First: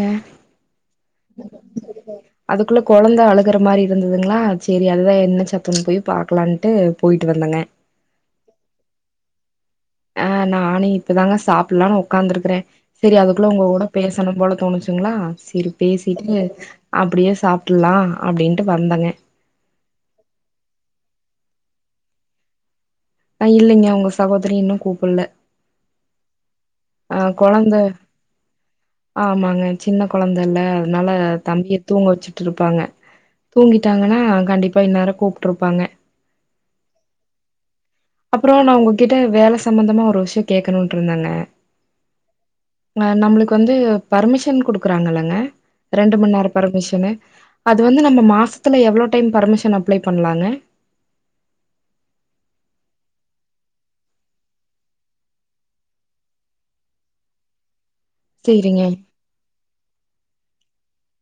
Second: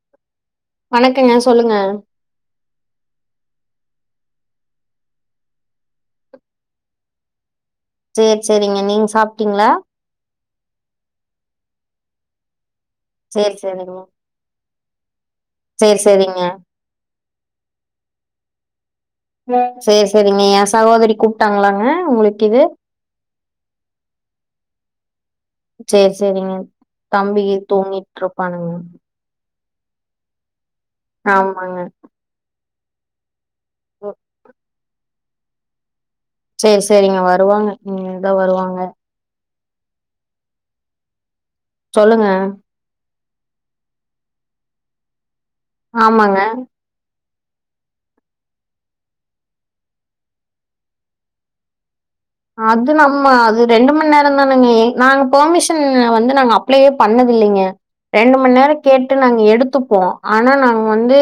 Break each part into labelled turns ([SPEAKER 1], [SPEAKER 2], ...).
[SPEAKER 1] அம்
[SPEAKER 2] வணக்கங்க சொல்லுங்க
[SPEAKER 1] அதுக்குள்ள குழந்த அழுகுற மாதிரி இருந்ததுங்களா சரி அதுதா என்ன சத்தன்னு பாக்கலான்னு போயி்ட்டு வந்தங்க
[SPEAKER 2] சேர் சேரிங்க நீங்க சாப்பிட்டீங்களா
[SPEAKER 1] ஆ நானு இப்பதாங்க சாப்பிடலான்னு உட்காந்துருக்கறே சரி அதுக்குள்ள
[SPEAKER 2] சேரி,
[SPEAKER 1] உங்க கூட
[SPEAKER 2] சேரிங்க.
[SPEAKER 1] பேசனு போல தோணுச்சுங்களா சரி
[SPEAKER 2] சேரி,
[SPEAKER 1] பேசிட்டு
[SPEAKER 2] சேரிங்க.
[SPEAKER 1] அப்டியே சாப்டர்லா அப்படின்ட்டு வந்தங்க
[SPEAKER 2] சேரி சேரிங்க எ சகோதரி கூப்பிட்டாங்களாங்க உங்களுக்கீது
[SPEAKER 1] அ இல்லைங்க உங்க சகோதரி இன்னு கூப்பட்ல
[SPEAKER 2] சேரி சேரிங்க தம்பி கீது
[SPEAKER 1] கொழந்த
[SPEAKER 2] தூங்கிட்டு இருப்பானுங்க
[SPEAKER 1] ஆமாங்க சின்ன குழந்தைல்ல அதனால தம்பிய
[SPEAKER 2] ஆமாங்க.
[SPEAKER 1] தூங்க வச்சுட்டு இருப்பாங்க
[SPEAKER 2] ம்.
[SPEAKER 1] தூங்கிட்டாங்கன்னா கண்டிப்பா இந்நேரோ கூப்ட்டுருப்பாங்க
[SPEAKER 2] சேரி சேரிங்க வருவாங்க இனிமேல்தா
[SPEAKER 1] அப்றோ நா
[SPEAKER 2] வருவாங்க.
[SPEAKER 1] உங்ககிட்ட வேலை சம்பந்தமா ஒரு விஷ்யோ கேக்கணுன்ட்டு இருந்தங்க
[SPEAKER 2] சொல்லுங்க
[SPEAKER 1] அ நம்மளுக்கு வந்து பர்மிஷன் கொடுக்குறாங்கல்லங்க ரெண்டு மணி
[SPEAKER 2] ஆமாங்க.
[SPEAKER 1] நேரோ பர்மிஷன் னு அது வந்து நம்ம மாசத்துல எவ்ளோ டைம் பர்மிஷன் அப்ளை பண்லாங்க
[SPEAKER 2] அது நம்ம அது ரெண்டு மணி நேர தானங்க எ நாங் பெர்மிஷன் வந்து நாங் அப்ளயே பண்ணதில்லைங்க ரெண்டு மணி நேரோ
[SPEAKER 1] சேரிங்க
[SPEAKER 2] கேட்டு நாங்க எடுத்துப்போ ஆனா நாங்க வந்து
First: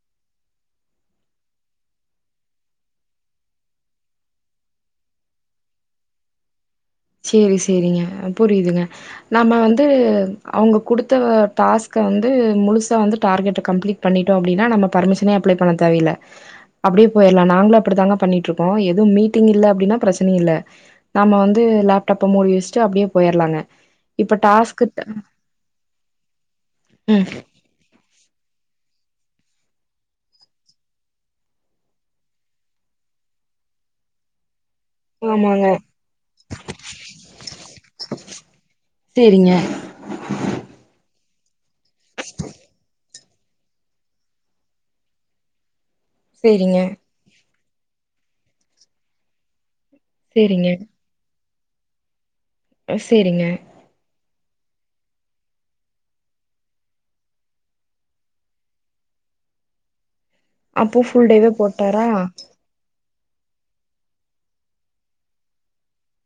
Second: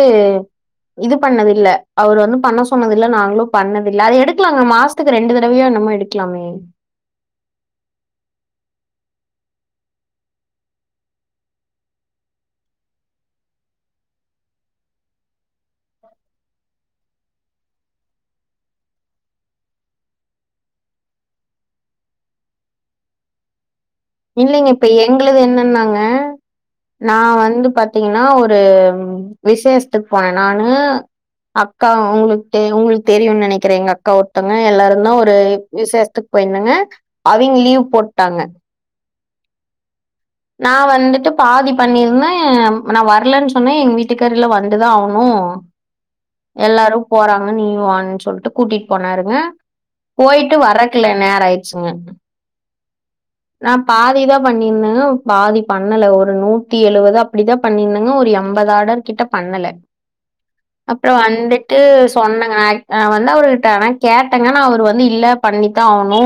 [SPEAKER 2] இது பண்ணது இல்ல அவரு வந்து பண்ண சொன்னது இல்ல நாங்களும் பண்ணது இல்லை அதை எடுக்கலாங்க மாசத்துக்கு ரெண்டு தடவையோ என்னமோ எடு க்கலாமே
[SPEAKER 1] சேரி சேரிங்க புரியுதுங்க நம்ம வந்து அவங்க கொடுத்த டாஸ்க்க வந்து முழுசா வந்து டார்கெட் கம்ப்ளீட் பண்ணிட்டோ அப்டின்னா நம்ம பர்மிஷனே அப்ளை பண்ண தேவயில்ல அப்டியே போயிடலா நாங்களு அப்டிதாங்க பண்ணிட்டு இருக்கோ எதுவும் மீட்டிங் இல்ல அப்டின்னா பிரச்சனை இல்ல நாம வந்து லேப்டாப்ப மூடி வச்சிட்டு அப்டியே போயிட்லாங்க
[SPEAKER 2] இல்லைங்க இப்ப எங்கள் து என்னன்னாங்க நா
[SPEAKER 1] ம்
[SPEAKER 2] வந்து பத் பாத்தீங்கன்னா ஒரு விசேஷத்துக் போனே நானு அக்கா உங்களுக்கு உங்களுக்கு தெரியும்னு நெனைக்கிறே எங்க அக்கா ஒருத்தங்க எல்லாருக் என்னன்னா ஒரு
[SPEAKER 1] ஆமாங்க
[SPEAKER 2] விசேஷத்துக்கு போயிருந்தங்க அவிங்க லீவ் போட்டாங்க
[SPEAKER 1] சேரிங்க
[SPEAKER 2] நா வந்துட்டு பாதி பண்ணிருந்த நா வரலன்ட்டு சொன்னே எங்க வீட்டுக்கார்ல்ல வந்துதா ஆகணு
[SPEAKER 1] சேரிங்க
[SPEAKER 2] எல்லாரும் போறாங்க நீயு வான்னு சொல்ட்டு கூட்டிட்டு போனாருங்க போயிட்டு
[SPEAKER 1] சேரிங்க
[SPEAKER 2] வரக்கில்ல நேரோ ஆயிடுச்சுங்க
[SPEAKER 1] சேரிங்க
[SPEAKER 2] நா பாதிதா பண்ணியிருந்தேங்க பாதி பண்ணல ஒரு நூத்தி எழுபது அப்டி தான் பண்ணியிருந்தேங்க ஒரு எம்பது ஆடர் கிட்ட பண்ணல
[SPEAKER 1] அப்போ
[SPEAKER 2] அப்றோ
[SPEAKER 1] ஃபுல் டேவே
[SPEAKER 2] வந்துட்டு
[SPEAKER 1] போட்டாரா
[SPEAKER 2] சொன்னங்க நா வந்து அவருகிட்ட ஆனா கேட்டங்க ஆனா அவரு வந்து இல்ல பண்ணித்தா ஆகணு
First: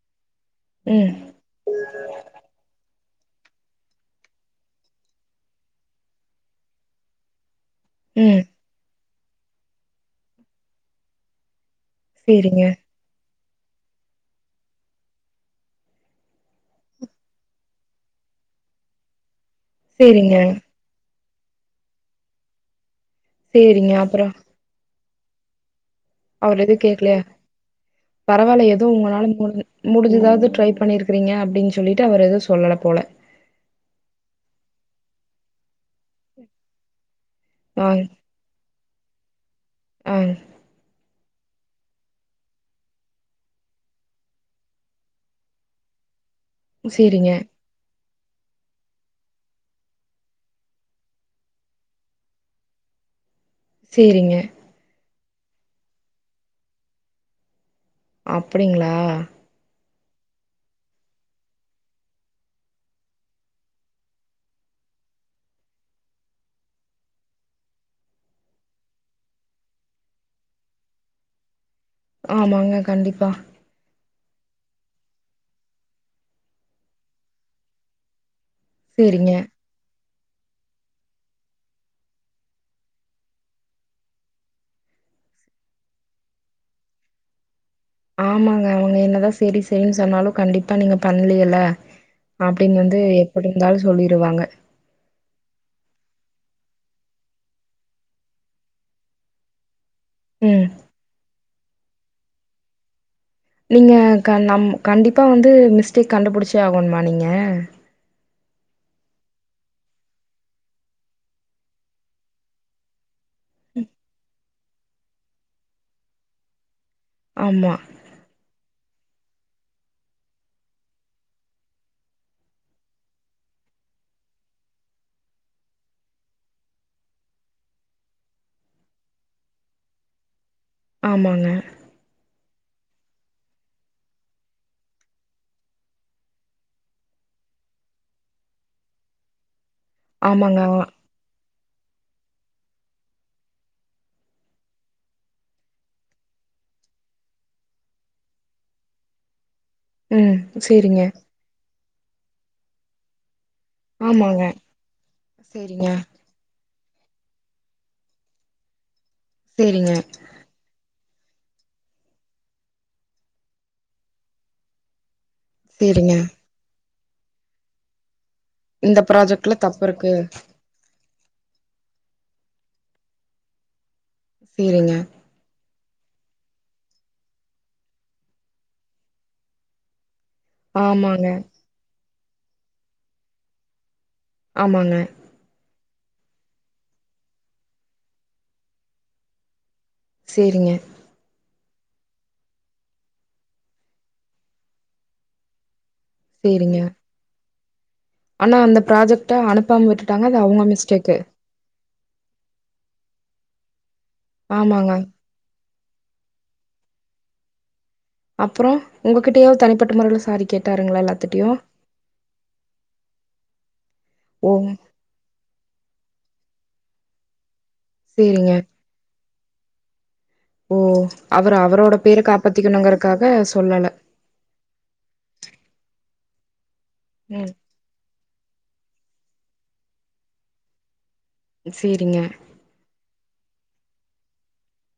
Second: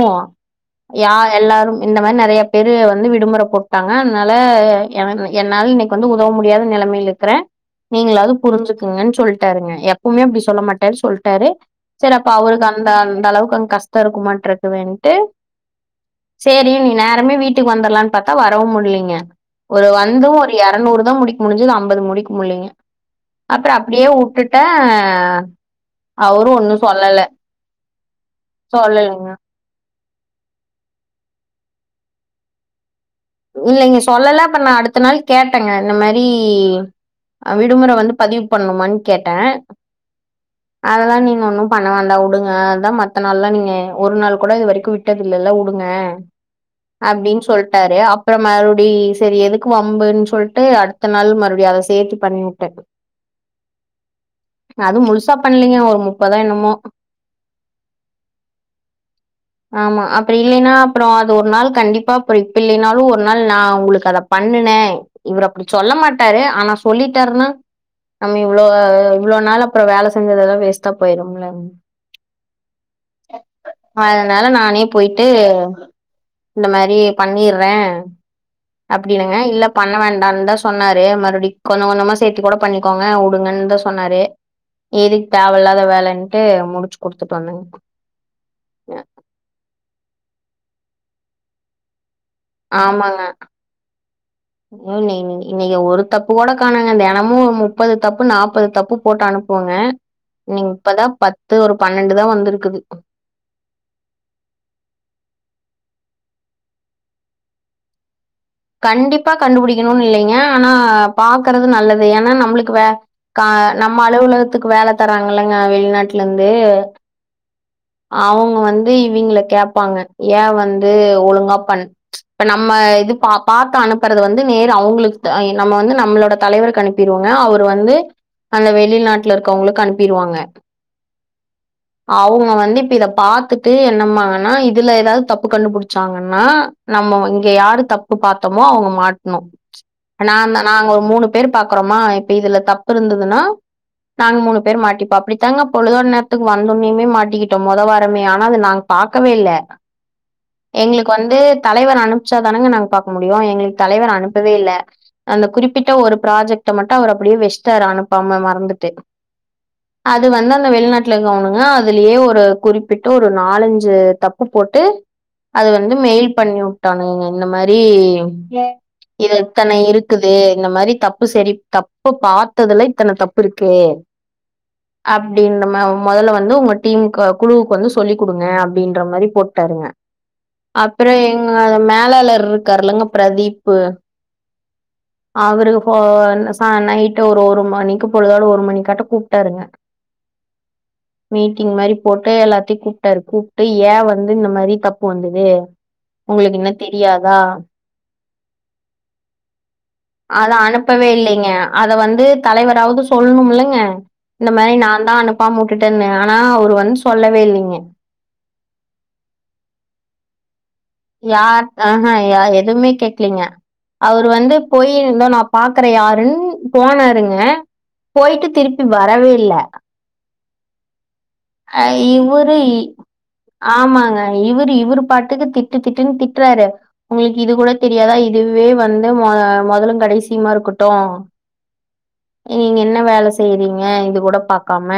[SPEAKER 1] ம்
[SPEAKER 2] யார் எல்லாரு இந்த மாதிரி நெறையா பேர் வந்து விடுமுறை போட்டாங்க அதனால என் என்னால இன்னைக்கு வந்து உதவ முடியாத நெலமையில இருக் கறேன் நீங்களாவது
[SPEAKER 1] ம்
[SPEAKER 2] புரிஞ்சுக்குங்கன் சொல்ட்டாருங்க எப்பவுமே அப்டி சொல்லமாட்டேன்னு சொல்ட்டாரு செரி அப்ப
[SPEAKER 1] சேரிங்க
[SPEAKER 2] அவருக்கு அந்த அளவு அந்த அளவுக்கு அங்க கஷ்டோ இருக்கமான்ட்டு இருக்குதுன்ட்டு சரின்னு நேரமே வீட்டுக்கு வந்துரலான்னு பாத்தா வரவும் முடில்லங்க ஒரு
[SPEAKER 1] சேரிங்க
[SPEAKER 2] வந்தும் ஒரு எறநூறுதா முடிக்க முடிஞ்சுது அம்பது முடிக்க முல்லைங்க அப்பற
[SPEAKER 1] சேரிங்க
[SPEAKER 2] அப்டியே
[SPEAKER 1] அப்புறோ
[SPEAKER 2] வுட்டுட்டே
[SPEAKER 1] அவர் எதும் கேக்கலையா பரவால்ல எதோ
[SPEAKER 2] சொல்லலைங்க
[SPEAKER 1] உங்களால முடிஞ் முடிஞ்சதாவது ட்ரை பண்ணிருக்கிறீங்க அப்டின்னு சொல்லிட்டு அவர் எதுவும் சொல்லல போல
[SPEAKER 2] இல்லைங்க சொல்லல அப்ப நா அடுத்த நாள் கேட்டேங்க இந்த மாரி
[SPEAKER 1] ஆ
[SPEAKER 2] விடுமுற வந்து பதிவு பண்ணுமானு கேட்டே
[SPEAKER 1] ஆ
[SPEAKER 2] அதெல்லா நீங்க ஒன்னும் பண்ண வேண்டா உடுங்க அதா மத்த நாள்ல்லா நீங்க ஒருநாள் கூட இதுவரைக்கும் விட் ட்டதுல்லல உடுங்க
[SPEAKER 1] சேரிங்க
[SPEAKER 2] அப்டின்னு சொல்ட்டாரு அப் பறோ மறுபடி சரி எதுக்கு வம்புன்னு சொல்லிட்டு அடுத்தநாள் மறுபடியு அத சேத்து பண்ணிவுட்டே [inaudible]
[SPEAKER 1] சேரிங்க
[SPEAKER 2] அதும் முழுசா பண்லீங்க ஒரு முப்பதோ என்னமோ
[SPEAKER 1] அப்டிங்களா
[SPEAKER 2] ஆமா அப்றோ இல்லைன்னா அப்பறோ அது ஒருநாள் கண்டிப்பா போய் இப்ப இல்லைனாலும் ஒரு ஒருநாள் நா உங்களுக்கு அத பண்ணுனே இவரு அப்டி சொல்ல மாட்டாரு ஆனா சொல்லிட்டாருன்னா நம்ம இவ்ளோ இவ்ளோ நாள் அப்றோ வேல செஞ்சதெல்லா வேஸ்ட்டா போயிரும்ல
[SPEAKER 1] ஆமாங்க கண்டிப்பா
[SPEAKER 2] அதனால நானே போயிட்டு இந்த மாரி பண்ணிற்றே அப்டி
[SPEAKER 1] சேரிங்க
[SPEAKER 2] இல்லங்க இல்ல பண்ண வேண்டான்னுதா சொன்னாரு மறுபடியு கொஞ்ச கொஞ்சமா சேத்தி கூட பண்ணிக்கோங்க உடுங்கன்னு தா சொன்னாரு எதுக்கு தேவ இல்லாத வேலன்ட்டு முடுச்சு குடுத்துட்டு வந்தேங்க
[SPEAKER 1] ஆமாங்க அவங்க என்னதா சேரி சேரின்னு சொன்னாலும் கண்டிப்பா நீங்க பண்லயல்ல அப்டின்னு வந்து எப்டி இருந்தாலும் சொல்லிடுவாங்க
[SPEAKER 2] இ இன்னைக்கு ஒரு தப்பு கூட காணோங்க தெனமோ முப்பது தப்பு நாப்பது தப்பு போட்டு அனுப்பு ப்போங்க இனி
[SPEAKER 1] ம்
[SPEAKER 2] இப்பதா பத்து ஒரு பன்னெண்டுதா வந்திருக்குது
[SPEAKER 1] நீங்க நம் கண்டிப்பா வந்து மிஸ்டேக் கண்டுபிடிச்சே ஆகோணுமா நீங்க
[SPEAKER 2] கண்டிப்பா கண்டுபுடிக்கணுன்னு இல்லைங்க ஆனா பாக்குறது நல்லது ஏன்னா நம்முளுக்கு வே கா நம்ம அலுவலகத்துக்கு வேல தர்றாங்கல்லங்க வெளிநாட்லருந்து
[SPEAKER 1] ஆமா
[SPEAKER 2] அவங்க வந்து இவிங்கல கேப்பாங்க ஏ வந்து ஒழுங்கா பண்ண இப்ப நம்ம இது பா பாத்து அனுப்பறது வந்து நேரு அவங்களுக்கு நம்ம வந்து நம்மளோட தலைவர்க்கு அனுப்ப அனுப்பிருவோங்க அவர் வந்து அந்த வெளிநாட்டுல இருக்கறவங்களுக்கு அனுப்பிருவாங்க
[SPEAKER 1] ஆமாங்க
[SPEAKER 2] அவங்க வந்து து இப்ப இத பாத்துட்டு என்னம்மாங்கன்னா இதுல ஏதாவது தப்பு கண்டுபுடிச்சாங்கன்னா நம்ம இங்க யாரு தப்பு பாத்தோமோ அவங்க மாட்னோ நா
[SPEAKER 1] ஆமாங்க
[SPEAKER 2] நாங்க ஒரு மூணு பேர் பாக்குறோமா இப்ப இதுல தப்பு இருந்ததுன்னா நாங்க மூணு பேர் மாட்டிப்போ அப்படித்தாங்க பொழுதுதோ நேத்துக்கு வந்தோன்னியுமே மாட்டிக்கிட் ட்டோ மொத வாரமே ஆனா அது நாங்க பாக்கவே இல்ல
[SPEAKER 1] ம் சேரிங்க
[SPEAKER 2] எங்களுக்கு வந்து தலைவர் அனுப்ச்சா தானங்க நாங்க பாக்க முடியும் எங்களுக்கு தலைவர்
[SPEAKER 1] ஆமாங்க
[SPEAKER 2] அனுப்பவே இல்ல அந்த
[SPEAKER 1] சேரிங்க
[SPEAKER 2] குறிப்பிட்ட ஒரு ப்ராஜெக்ட்ட மட்டும் அவர் அப்படியே வெச்ட்டாரு அனுப்பாம மறந்துட்டு
[SPEAKER 1] சேரிங்க
[SPEAKER 2] அது வந்து அந்த வெளிநாட் ட்ல இருக்கவுனுங்க அதுலயே ஒரு குறிப்பிட்டு ஒரு நாலஞ்சு தப்பு போட்டு அத வந்து
[SPEAKER 1] சேரிங்க
[SPEAKER 2] மெயில் பண்ணி உட்டானுங்க இந்த மாரி
[SPEAKER 1] இந்த
[SPEAKER 2] இது
[SPEAKER 1] ப்ராஜெக்ட்ல
[SPEAKER 2] இத்தன
[SPEAKER 1] தப்பு இருக்கு
[SPEAKER 2] இருக்குது இந்த மாரி தப்பு சரி தப்ப பாத்ததுல இத்தன தப்பு இருக்கு
[SPEAKER 1] சேரிங்க
[SPEAKER 2] அப்டின்ற மா மொதல்ல வந்து உங்க டீம் கொ குழுவுக்கு வந்து சொல்லிக் கொடுங்க அப்டின்ற மாரி போட்டாருங்க அப்பறம்
[SPEAKER 1] ஆமாங்க
[SPEAKER 2] எங்க அ மேலாளர் இருக்கார்லங்க பிரதீப்பு
[SPEAKER 1] ஆமாங்க
[SPEAKER 2] அவரு போ சா நைட்டு ஒரு ஒரு மணிக்கு பொழுதோட ஒரு மணி காட்ட கூப்ட்டாருங்க
[SPEAKER 1] சேரிங்க
[SPEAKER 2] மீட்டிங் மாரி போட்டு எல்லாத்தையும் கூப்ட்டாரு கூப்ட்டு ஏன் வந்து இந்த மாரி தப்பு வந்தது உங்களுக்கு என்ன
[SPEAKER 1] சேரிங்க
[SPEAKER 2] தெரியாதா
[SPEAKER 1] ஆனா அந்த ப்ராஜெக்ட அனுப்பாம விட்
[SPEAKER 2] அத அனுப்பவே இல்லைங்க அத வந்து தலைவராவது சொல்ணும்மில்லங்க இந்த மாரி
[SPEAKER 1] ஆமாங்க
[SPEAKER 2] நான் தான் அனுப் ப்பாம உட்டுட்டேன்னு ஆனா அவரு வந்து சொல்லவே இல்லைங்க
[SPEAKER 1] அப்பறோ உங்ககிட்டயாவது தனிப்பட்ட முறைல சாரி கேட்
[SPEAKER 2] யார் ஆ ஹ ய எதுமே கேக்கலீங்க அவர்
[SPEAKER 1] ஓ
[SPEAKER 2] வந்து போய் இருங்க நான் பாக்குற யாருன் போனாருங்க போய்ட்டு
[SPEAKER 1] சேரிங்க
[SPEAKER 2] திருப்பி வரவே இல்ல
[SPEAKER 1] ஓ அவரு
[SPEAKER 2] அ
[SPEAKER 1] அவரோட பேரு காப்பத்திக்கணுங்கறக்காக சொல்லல
[SPEAKER 2] இவுரு இவுரு பாட்டுக்கு திட்டு திட்டுன்னு திட்றாரு உங்களுக்கு
[SPEAKER 1] ம்
[SPEAKER 2] இது கூட தெரியாதா இதுவே வந்து மொ மொதலும் கடைசியுமா இருக்கட்டும்
[SPEAKER 1] சேரிங்க
[SPEAKER 2] நீங்க இங்க என்ன வேல செய்றீங்க இது கூட பாக்காம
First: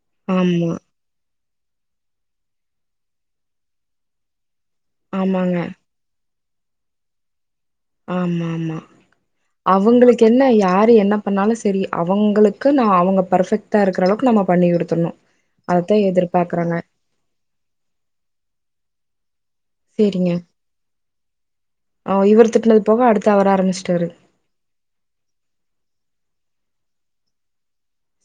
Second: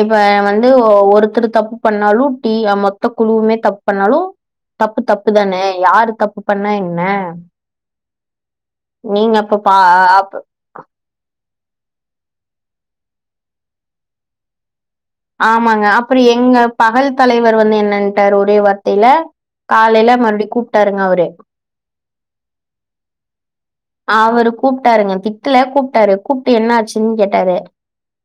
[SPEAKER 2] இப்ப வந்து
[SPEAKER 1] ஆமா
[SPEAKER 2] ஒருத்தரு தப்பு பண்ணாலும் டீ மொத்த குழுவுமே தப்பு பண்ணாலும் தப்பு தப்பு
[SPEAKER 1] ஆமாங்க
[SPEAKER 2] தானே யாரு தப்பு பண்ணா என்ன
[SPEAKER 1] ம் ம் ம்
[SPEAKER 2] நீங்க அப்ப பா
[SPEAKER 1] அவங்களுக்கு
[SPEAKER 2] அப்
[SPEAKER 1] என்ன யாரு என்ன பண்ணாலும் சேரி அவங்களுக்கு நா அவங்க பர்ஃபெக்ட்டா இருக்கிற அளவுக்கு நம்ம பண்ணி குடுத்துரணும்
[SPEAKER 2] ஆமாங்க அப்டி எங்க பகல் தலைவர் வந்து என்னன்ட்டாரு ஒரே வார்த்தைல காலைல
[SPEAKER 1] சேரிங்க
[SPEAKER 2] மறுபடியும் கூப்ட்டாருங்க அவரு
[SPEAKER 1] அ இவர் திட்னது போக அடுத்து அவர் ஆரம்பிச்சுட்டாரு
[SPEAKER 2] அவரு கூப்ட்டாருங்க திட்டல கூப்ட்டாரு கூப்ட்டு என்ன ஆச்சுன்னு கேட்டாரு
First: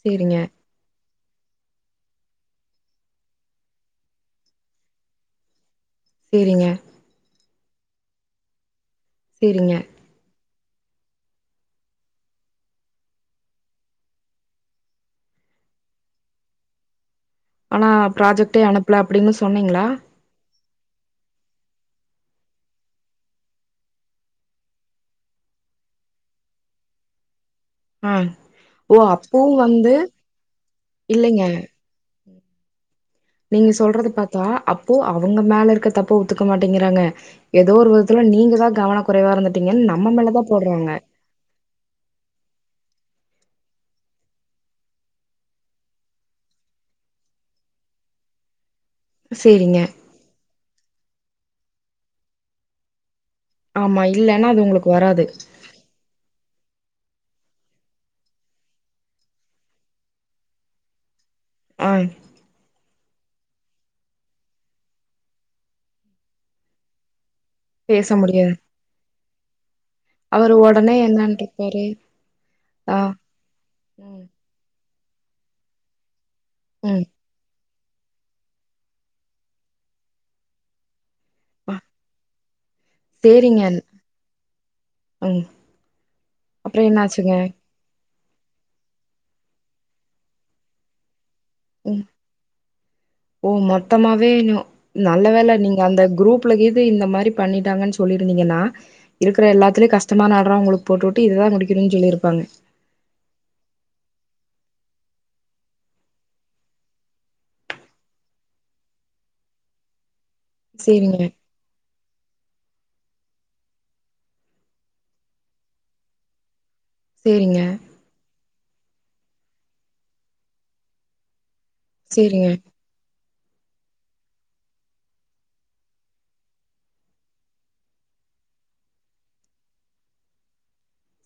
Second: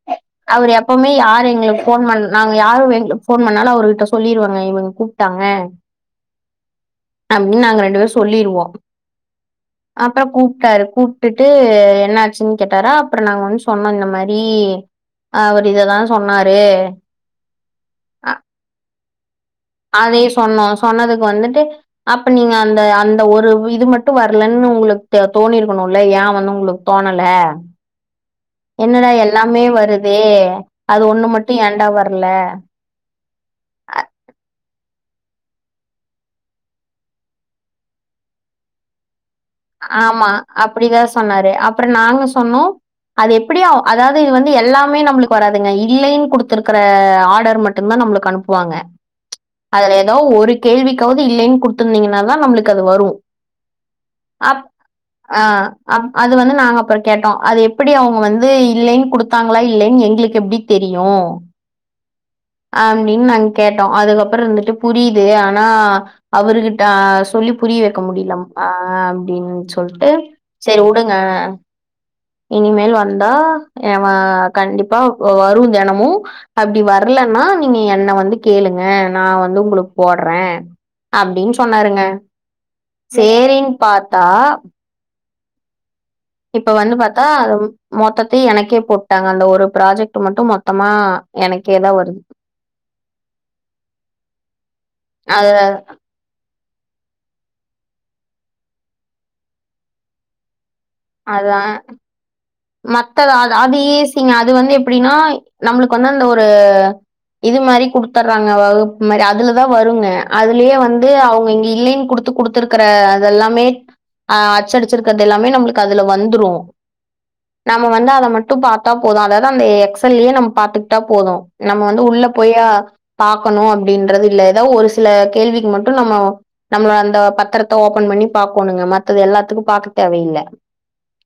[SPEAKER 1] சேரிங்க
[SPEAKER 2] அவரு எப்பவுமே யாரு எங்கள ஃபோன் பண் நாங்க யாரு எங்களுக்கு ஃபோன் பண்ணாலும் அவர்கிட்ட சொல்லிருவங்க இவங்க கூப்ட்டாங்க
[SPEAKER 1] சேரிங்க
[SPEAKER 2] அப்டின்னு நாங்க ரெண்டு பேரும் சொல்லிருவோம்
[SPEAKER 1] சேரிங்க
[SPEAKER 2] அப்பரம் கூப்ட்டாரு கூப்ட்டுட்டு என்ன ஆச்சுன்னு கேட்டாரா அப்பறம் நா வந்து சொன்ன இந்த மாரி அவரு இததான் சொன்னாரு
[SPEAKER 1] ஆனா
[SPEAKER 2] அ
[SPEAKER 1] ப்ராஜெக்டே அனுப்பல அப்டின்னு சொன்னீங்களா
[SPEAKER 2] அதே சொன்னோம் சொன்னதுக்கு வந்துட்டு அப்ப நீங்க அந்த அந்த ஒரு இது மட்டும் வரலன்னு உங்களுக்கு தோணி இருக்கணும்ல ஏன் வந்து உங்களுக்கு தோணல
[SPEAKER 1] ம்
[SPEAKER 2] என்னடா எல்லாமே வருதே அது ஒண்ணு
[SPEAKER 1] இல்லைங்க
[SPEAKER 2] மட்டும் ஏண்டா வர்ல
[SPEAKER 1] நீங்க சொல்றது பாத்தா அப்போ அவங்க மேல இருக்க தப்ப ஒத்துக்க மாட்டேங்கிறாங்க ஏதோ ஒரு விதத்துல நீங்க தான் கவன குறைவா இருந்தட்டீங்கன்னு நம்ம
[SPEAKER 2] ஆமா.
[SPEAKER 1] மேலதான் போடுறாங்க
[SPEAKER 2] அப்படிதான் சொன்னாரு அப்றோ நாங்க சொன்னோ அது எப்புடியு அதாவ்து இது வந்து எல்லாமே நம்ளுக்கு வராதுங்க இல்லைன் குடுத்துருக்கற ஆடரு மட் டும் தா நம்ளுக்கு அனுப்புவாங்க
[SPEAKER 1] சேரிங்க
[SPEAKER 2] அதுல எதாவ் ஒரு கேள்விக்காவது இல்லைன் குடுத்துருந்திங்கன்னா தா நம்ளுக்கு அது வரும்
[SPEAKER 1] ஆமா இ
[SPEAKER 2] அப் ஆ அ அது வந்து நாங்க அப்பறோ கேட்டோ அது எப்டி அவுங்க வந்து இல்லைன் குடுத்தாங்களா இல்லைன் எங்ளுக்கு எப்டித் தெரியு
[SPEAKER 1] ஆ
[SPEAKER 2] அப்டின் நாங் கேட்டோ அதுக்கப்பற இருந்துட்டு புரியுது ஆனா அவருகிட்ட சொல்லி புரிய வெக்க
[SPEAKER 1] பேச
[SPEAKER 2] முடில
[SPEAKER 1] முடியாது
[SPEAKER 2] ஆ அப்டின் சொல்ட்டு
[SPEAKER 1] அவரு
[SPEAKER 2] செரி
[SPEAKER 1] ஒடனே
[SPEAKER 2] உடுங்க
[SPEAKER 1] என்னன்ருப்பாரு
[SPEAKER 2] இனிமேல்
[SPEAKER 1] ஆ
[SPEAKER 2] வந்தா எ வ
[SPEAKER 1] ம்
[SPEAKER 2] கண்டிப்பா வரும் தெனமு அப்டி வர்
[SPEAKER 1] ம்
[SPEAKER 2] இல்லன்னா நீங்க என்ன வந்து கேளுங்க நா வந்து உங்ளுக்கு போட்ற அப்டின்
[SPEAKER 1] ஆ.
[SPEAKER 2] சொன்னாருங்க
[SPEAKER 1] சேரிங்க
[SPEAKER 2] சேரின் பாத்தா
[SPEAKER 1] ம்
[SPEAKER 2] இப்ப
[SPEAKER 1] அப்றோ
[SPEAKER 2] வந்து பாத்தா
[SPEAKER 1] என்னாச்சுங்க
[SPEAKER 2] அத மொத்தத்தயு எனக்கே போட்டாங்க அந்த ஒரு ப்ராஜெக்ட்டு மட்டு மொத்தமா எனக்கே
[SPEAKER 1] ஒ
[SPEAKER 2] தான் வருது.
[SPEAKER 1] ஓ மொத்தமாவே நி நல்ல
[SPEAKER 2] அது
[SPEAKER 1] வேல நீங்க அந்த குரூப் ஃபுல்லக் இது இந்த மாரி பண்ணிட்டாங்கன் சொல்லிருந்திங்கன்னா இருக்குற எல்லாத்திலயு கஷ்டமான ஆடற உங்குளுக் போட்டுஉட்டு இதுதா முடிக்கணுன் சொல்லிருப்பாங்க
[SPEAKER 2] மத்தளோ அ அது ஈசிங்க அது வந்து எப்டினா நம்ளுக்கு வந்து அந்த ஒரு இது மாரி குடுத்தர்றாங்க வகுப்மாரி அதுலதா வருங்க அதுலியே வந்து
[SPEAKER 1] சரிங்க,
[SPEAKER 2] அவுங்க இங்க இல்லேன் குடுத் த்து குடுத்துருக்கற அதெல்லாமே அ அச்சடிச்சிர்க்கர்து எல்லாமே நம்ளுக்கு அதுல வந்துரு
[SPEAKER 1] சேரிங்க
[SPEAKER 2] வந்து அத மட்டு பாத்தா போதும் அதாவது அந்த எக்ஸல்லயே நம்ப பாத்துக்ட்டா போதும் நம்ம வந்து உள்ள
[SPEAKER 1] சரிங்க,
[SPEAKER 2] போயி ஆ பாக்கணு அப்டின்றது இல்ல எதாவ் ஒரு சில கேள்விக்கு மட்டு நம்மோ நம்ளோ அந்த பத்தரத்த ஓப்பன் பண்ணி பாக்கோணுங்க மத்தது எல்லாத்துக்கு பாக்க தேவயில்ல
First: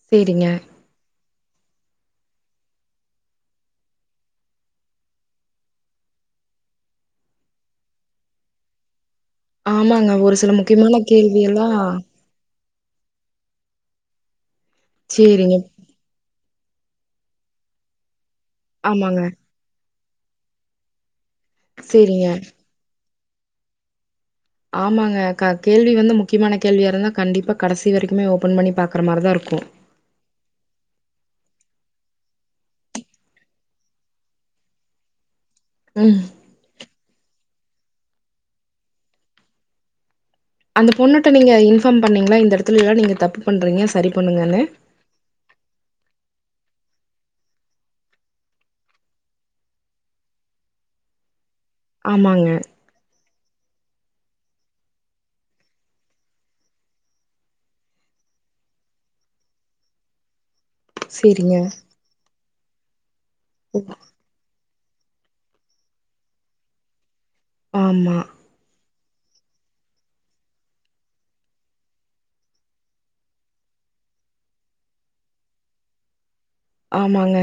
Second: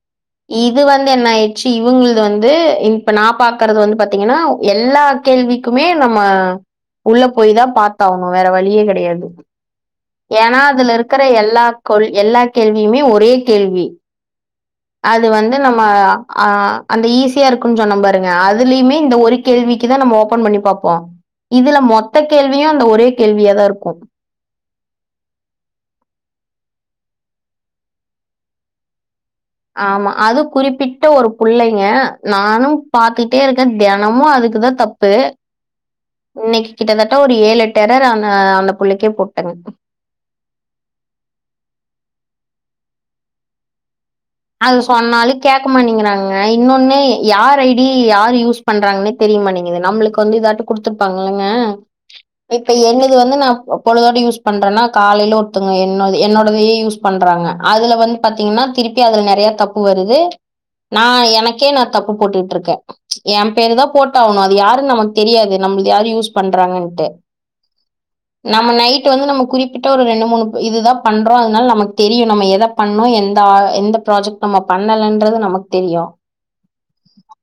[SPEAKER 1] சேரிங்க
[SPEAKER 2] இது வந்து என்ன ஆயிட்ச்சி இவுங்குள்து வந்து இப்ப நா பாக்கறது வந்து பாத்திங்கனா எல்லா கேள்விக்குமே நம்ம உள்ள போய் தா பாத்தாவணு வேற வழியே கெடயாது
[SPEAKER 1] ஆமாங்க. ஒரு சில
[SPEAKER 2] ஏனா அதுல
[SPEAKER 1] முக்கியமான
[SPEAKER 2] இருக்குற
[SPEAKER 1] கேள்வி எல்லாம்
[SPEAKER 2] எல்லாக் கொல் எல்லா கேள்வியுமே ஒரே கேள்வி அது வந்து
[SPEAKER 1] சரிங்க.
[SPEAKER 2] நம்ம அ அந்த ஈஸியா இருக்குன் சொன்ன பாருங்க அதுலயுமே இந்த
[SPEAKER 1] ஆமாங்க.
[SPEAKER 2] ஒருக் கேள்விக்கி தா நம்ம ஓபன் பண்ணி பாப்போ இதுல மொத்த
[SPEAKER 1] சரிங்க.
[SPEAKER 2] கேள்வியு அந்த ஒரே கேள்வியாதாருக்கும்
[SPEAKER 1] ஆமாங்க க கேள்வி வந்து முக்கியமான கேள்வியா இருந்தா கண்டிப்பா கடைசி வரைக்குமே ஓப்பன் பண்ணி பாக்கற மாரி தாருக்கோ
[SPEAKER 2] ஆமா அதும் குறிப்பிட்ட ஒரு புள்ளைங்க நானும் பாத்துட்டேருக்க தெனமு அதுக்கு தா தப்பு
[SPEAKER 1] ம்
[SPEAKER 2] இன்னைக் கிட்டத்தட்ட ஒரு ஏழு எட்டு எரர அந்த புள்ளைக்கே போட்டங்க
[SPEAKER 1] அந்த பொண்ணுட்ட நீங்க இன்ஃபார்ம் பண்ணிங்ளா இந்த எடத்துலல்லா நீங்க தப்பு பண்றிங்க சரி பண்ணுங்கன்னு
[SPEAKER 2] சொன்னாலு கேட்க மாட்டங்கிறாங்க இன்னொன்னு யார் ஐ டி யார் யூஸ் பண்றாங்னே தெரியமாட்டேங்குது நம்ளுக்கு வந்து இதாட்ட குடுத்துருப்பாங்கங்க
[SPEAKER 1] ஆமாங்க.
[SPEAKER 2] இப்ப என்னது வந்து நா பொழுதோட யூஸ் பண்றன்னா காலைல ஒருத்தங்க என்னோடது என்னோடதயே யூஸ் பண்றாங்க அதுல வந் பாத்திங்கன்னா திருப் பி அதுல நெறய தப்பு வருது நா
[SPEAKER 1] சரிங்க.
[SPEAKER 2] எனக்கே நா தப்பு போட்டுகிட்ருக்க என் பேரு தா போட்டாவணு அது யாருன் நமக் தெரியாது நம்முள்து யாரு யூஸ் பண்றாங்கன்ட்டு
[SPEAKER 1] ஆமா
[SPEAKER 2] நம்ம நைட்டு வந்து நம்ம குறிப்பிட்ட ஒரு ரெண்டு மூணு இதுதா பண்றோ அத்னால நமக் தெரியு நம்ம எதப் பண்ணோ எந்த ஆ எந்த ப்ராஜெக்ட் நம்ம பண்ணலன்றது நமக்கு தெரியு
[SPEAKER 1] ஆமாங்க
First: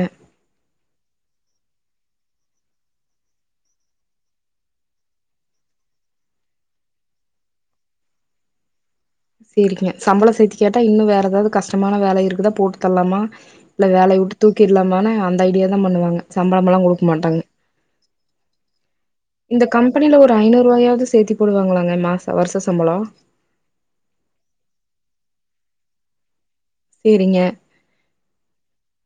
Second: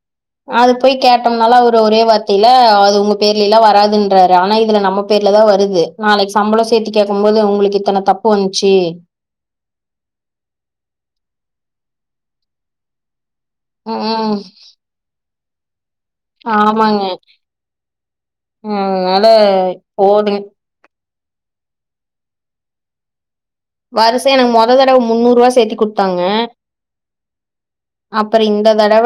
[SPEAKER 2] அது போய் கேட்டோம்னாலு அவரு ஒரே வார்த்தைல அது உங்க பேர்லியலா வராதுன்றாரு ஆனா இதுல நம்ம பேர்ல தா வருது நாளைக்கு சம்பள சேத்தி கேக்கு போது உங்களுக்கு இத்தன தப்பு வந்ச்சு
[SPEAKER 1] சேரிங்க சம்பளோ சேத்தி கேட்டா இன்னு வேற எதாது கஷ்டமான வேல இருக்குதா போட்டு தர்லாமா இல்ல
[SPEAKER 2] ம்
[SPEAKER 1] வேலயவுட்டு தூக்கிரலாமானு அந்த ஐடியா தா பண்ணுவாங்க சம்பளமலா
[SPEAKER 2] ஆமாங்க
[SPEAKER 1] குடுக்க மாட்டாங்க
[SPEAKER 2] அதனால
[SPEAKER 1] இந்த கம்பெனில ஒரு
[SPEAKER 2] போதுங்க
[SPEAKER 1] ஐநூறுவாயாது சேத்தி போடுவாங்களாங்க மாசோ வருச சம்பளோ
[SPEAKER 2] வருசோ எனக்கு மொததடவ முந்நூரூவா சேத்தி குடுத்தாங்க
[SPEAKER 1] சேரிங்க
[SPEAKER 2] அப்புறோ இந்த தடவ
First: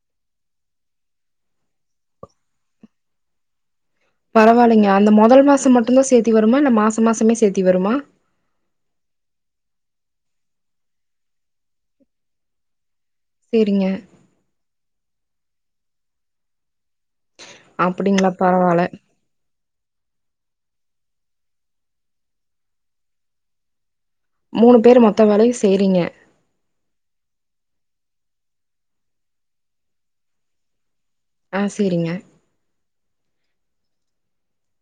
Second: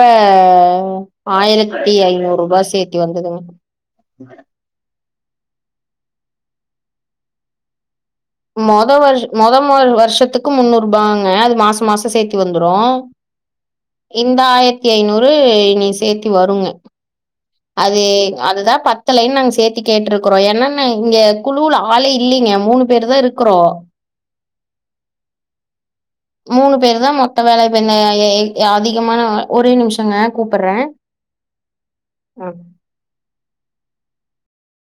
[SPEAKER 2] ஆயிரத்தி ஐந்நூரூபா சேத்தி வந்ததுங்க
[SPEAKER 1] பரவாயில்லைங்க அந்த மொதல் மாசோ மட்டுந்தா சேத்தி வருமா இல்ல மாச மாசமே சேத்தி வருமா
[SPEAKER 2] மொத வருஷ் மொத ம வருஷத்துக்கு முன்னூரூபாங்க அது மாச மாசோ சேத்தி வந்துரு
[SPEAKER 1] சேரிங்க
[SPEAKER 2] இந்த ஆயிரத்தி ஐநூறு இனி சேத்தி வருங்க அது
[SPEAKER 1] அப்டிங்களா
[SPEAKER 2] அதுதா
[SPEAKER 1] பரவால்ல
[SPEAKER 2] பத் தலனு நாங்க சேத்தி கேட்ருக்குறோ ஏன்னா நாங் இங்க குழுல ஆளே இல்லைங்க மூணு பேரு தா இருக்குறோ
[SPEAKER 1] மூணு பேரு மொத்த வேலையு செய்றீங்க
[SPEAKER 2] மூணு பேரு தா மொத்த வேலை இப்ப என்ன அதிகமான ஒரே நிமிஷோங்க கூப்பறே
[SPEAKER 1] ஆ சேரிங்க
[SPEAKER 2] ஓ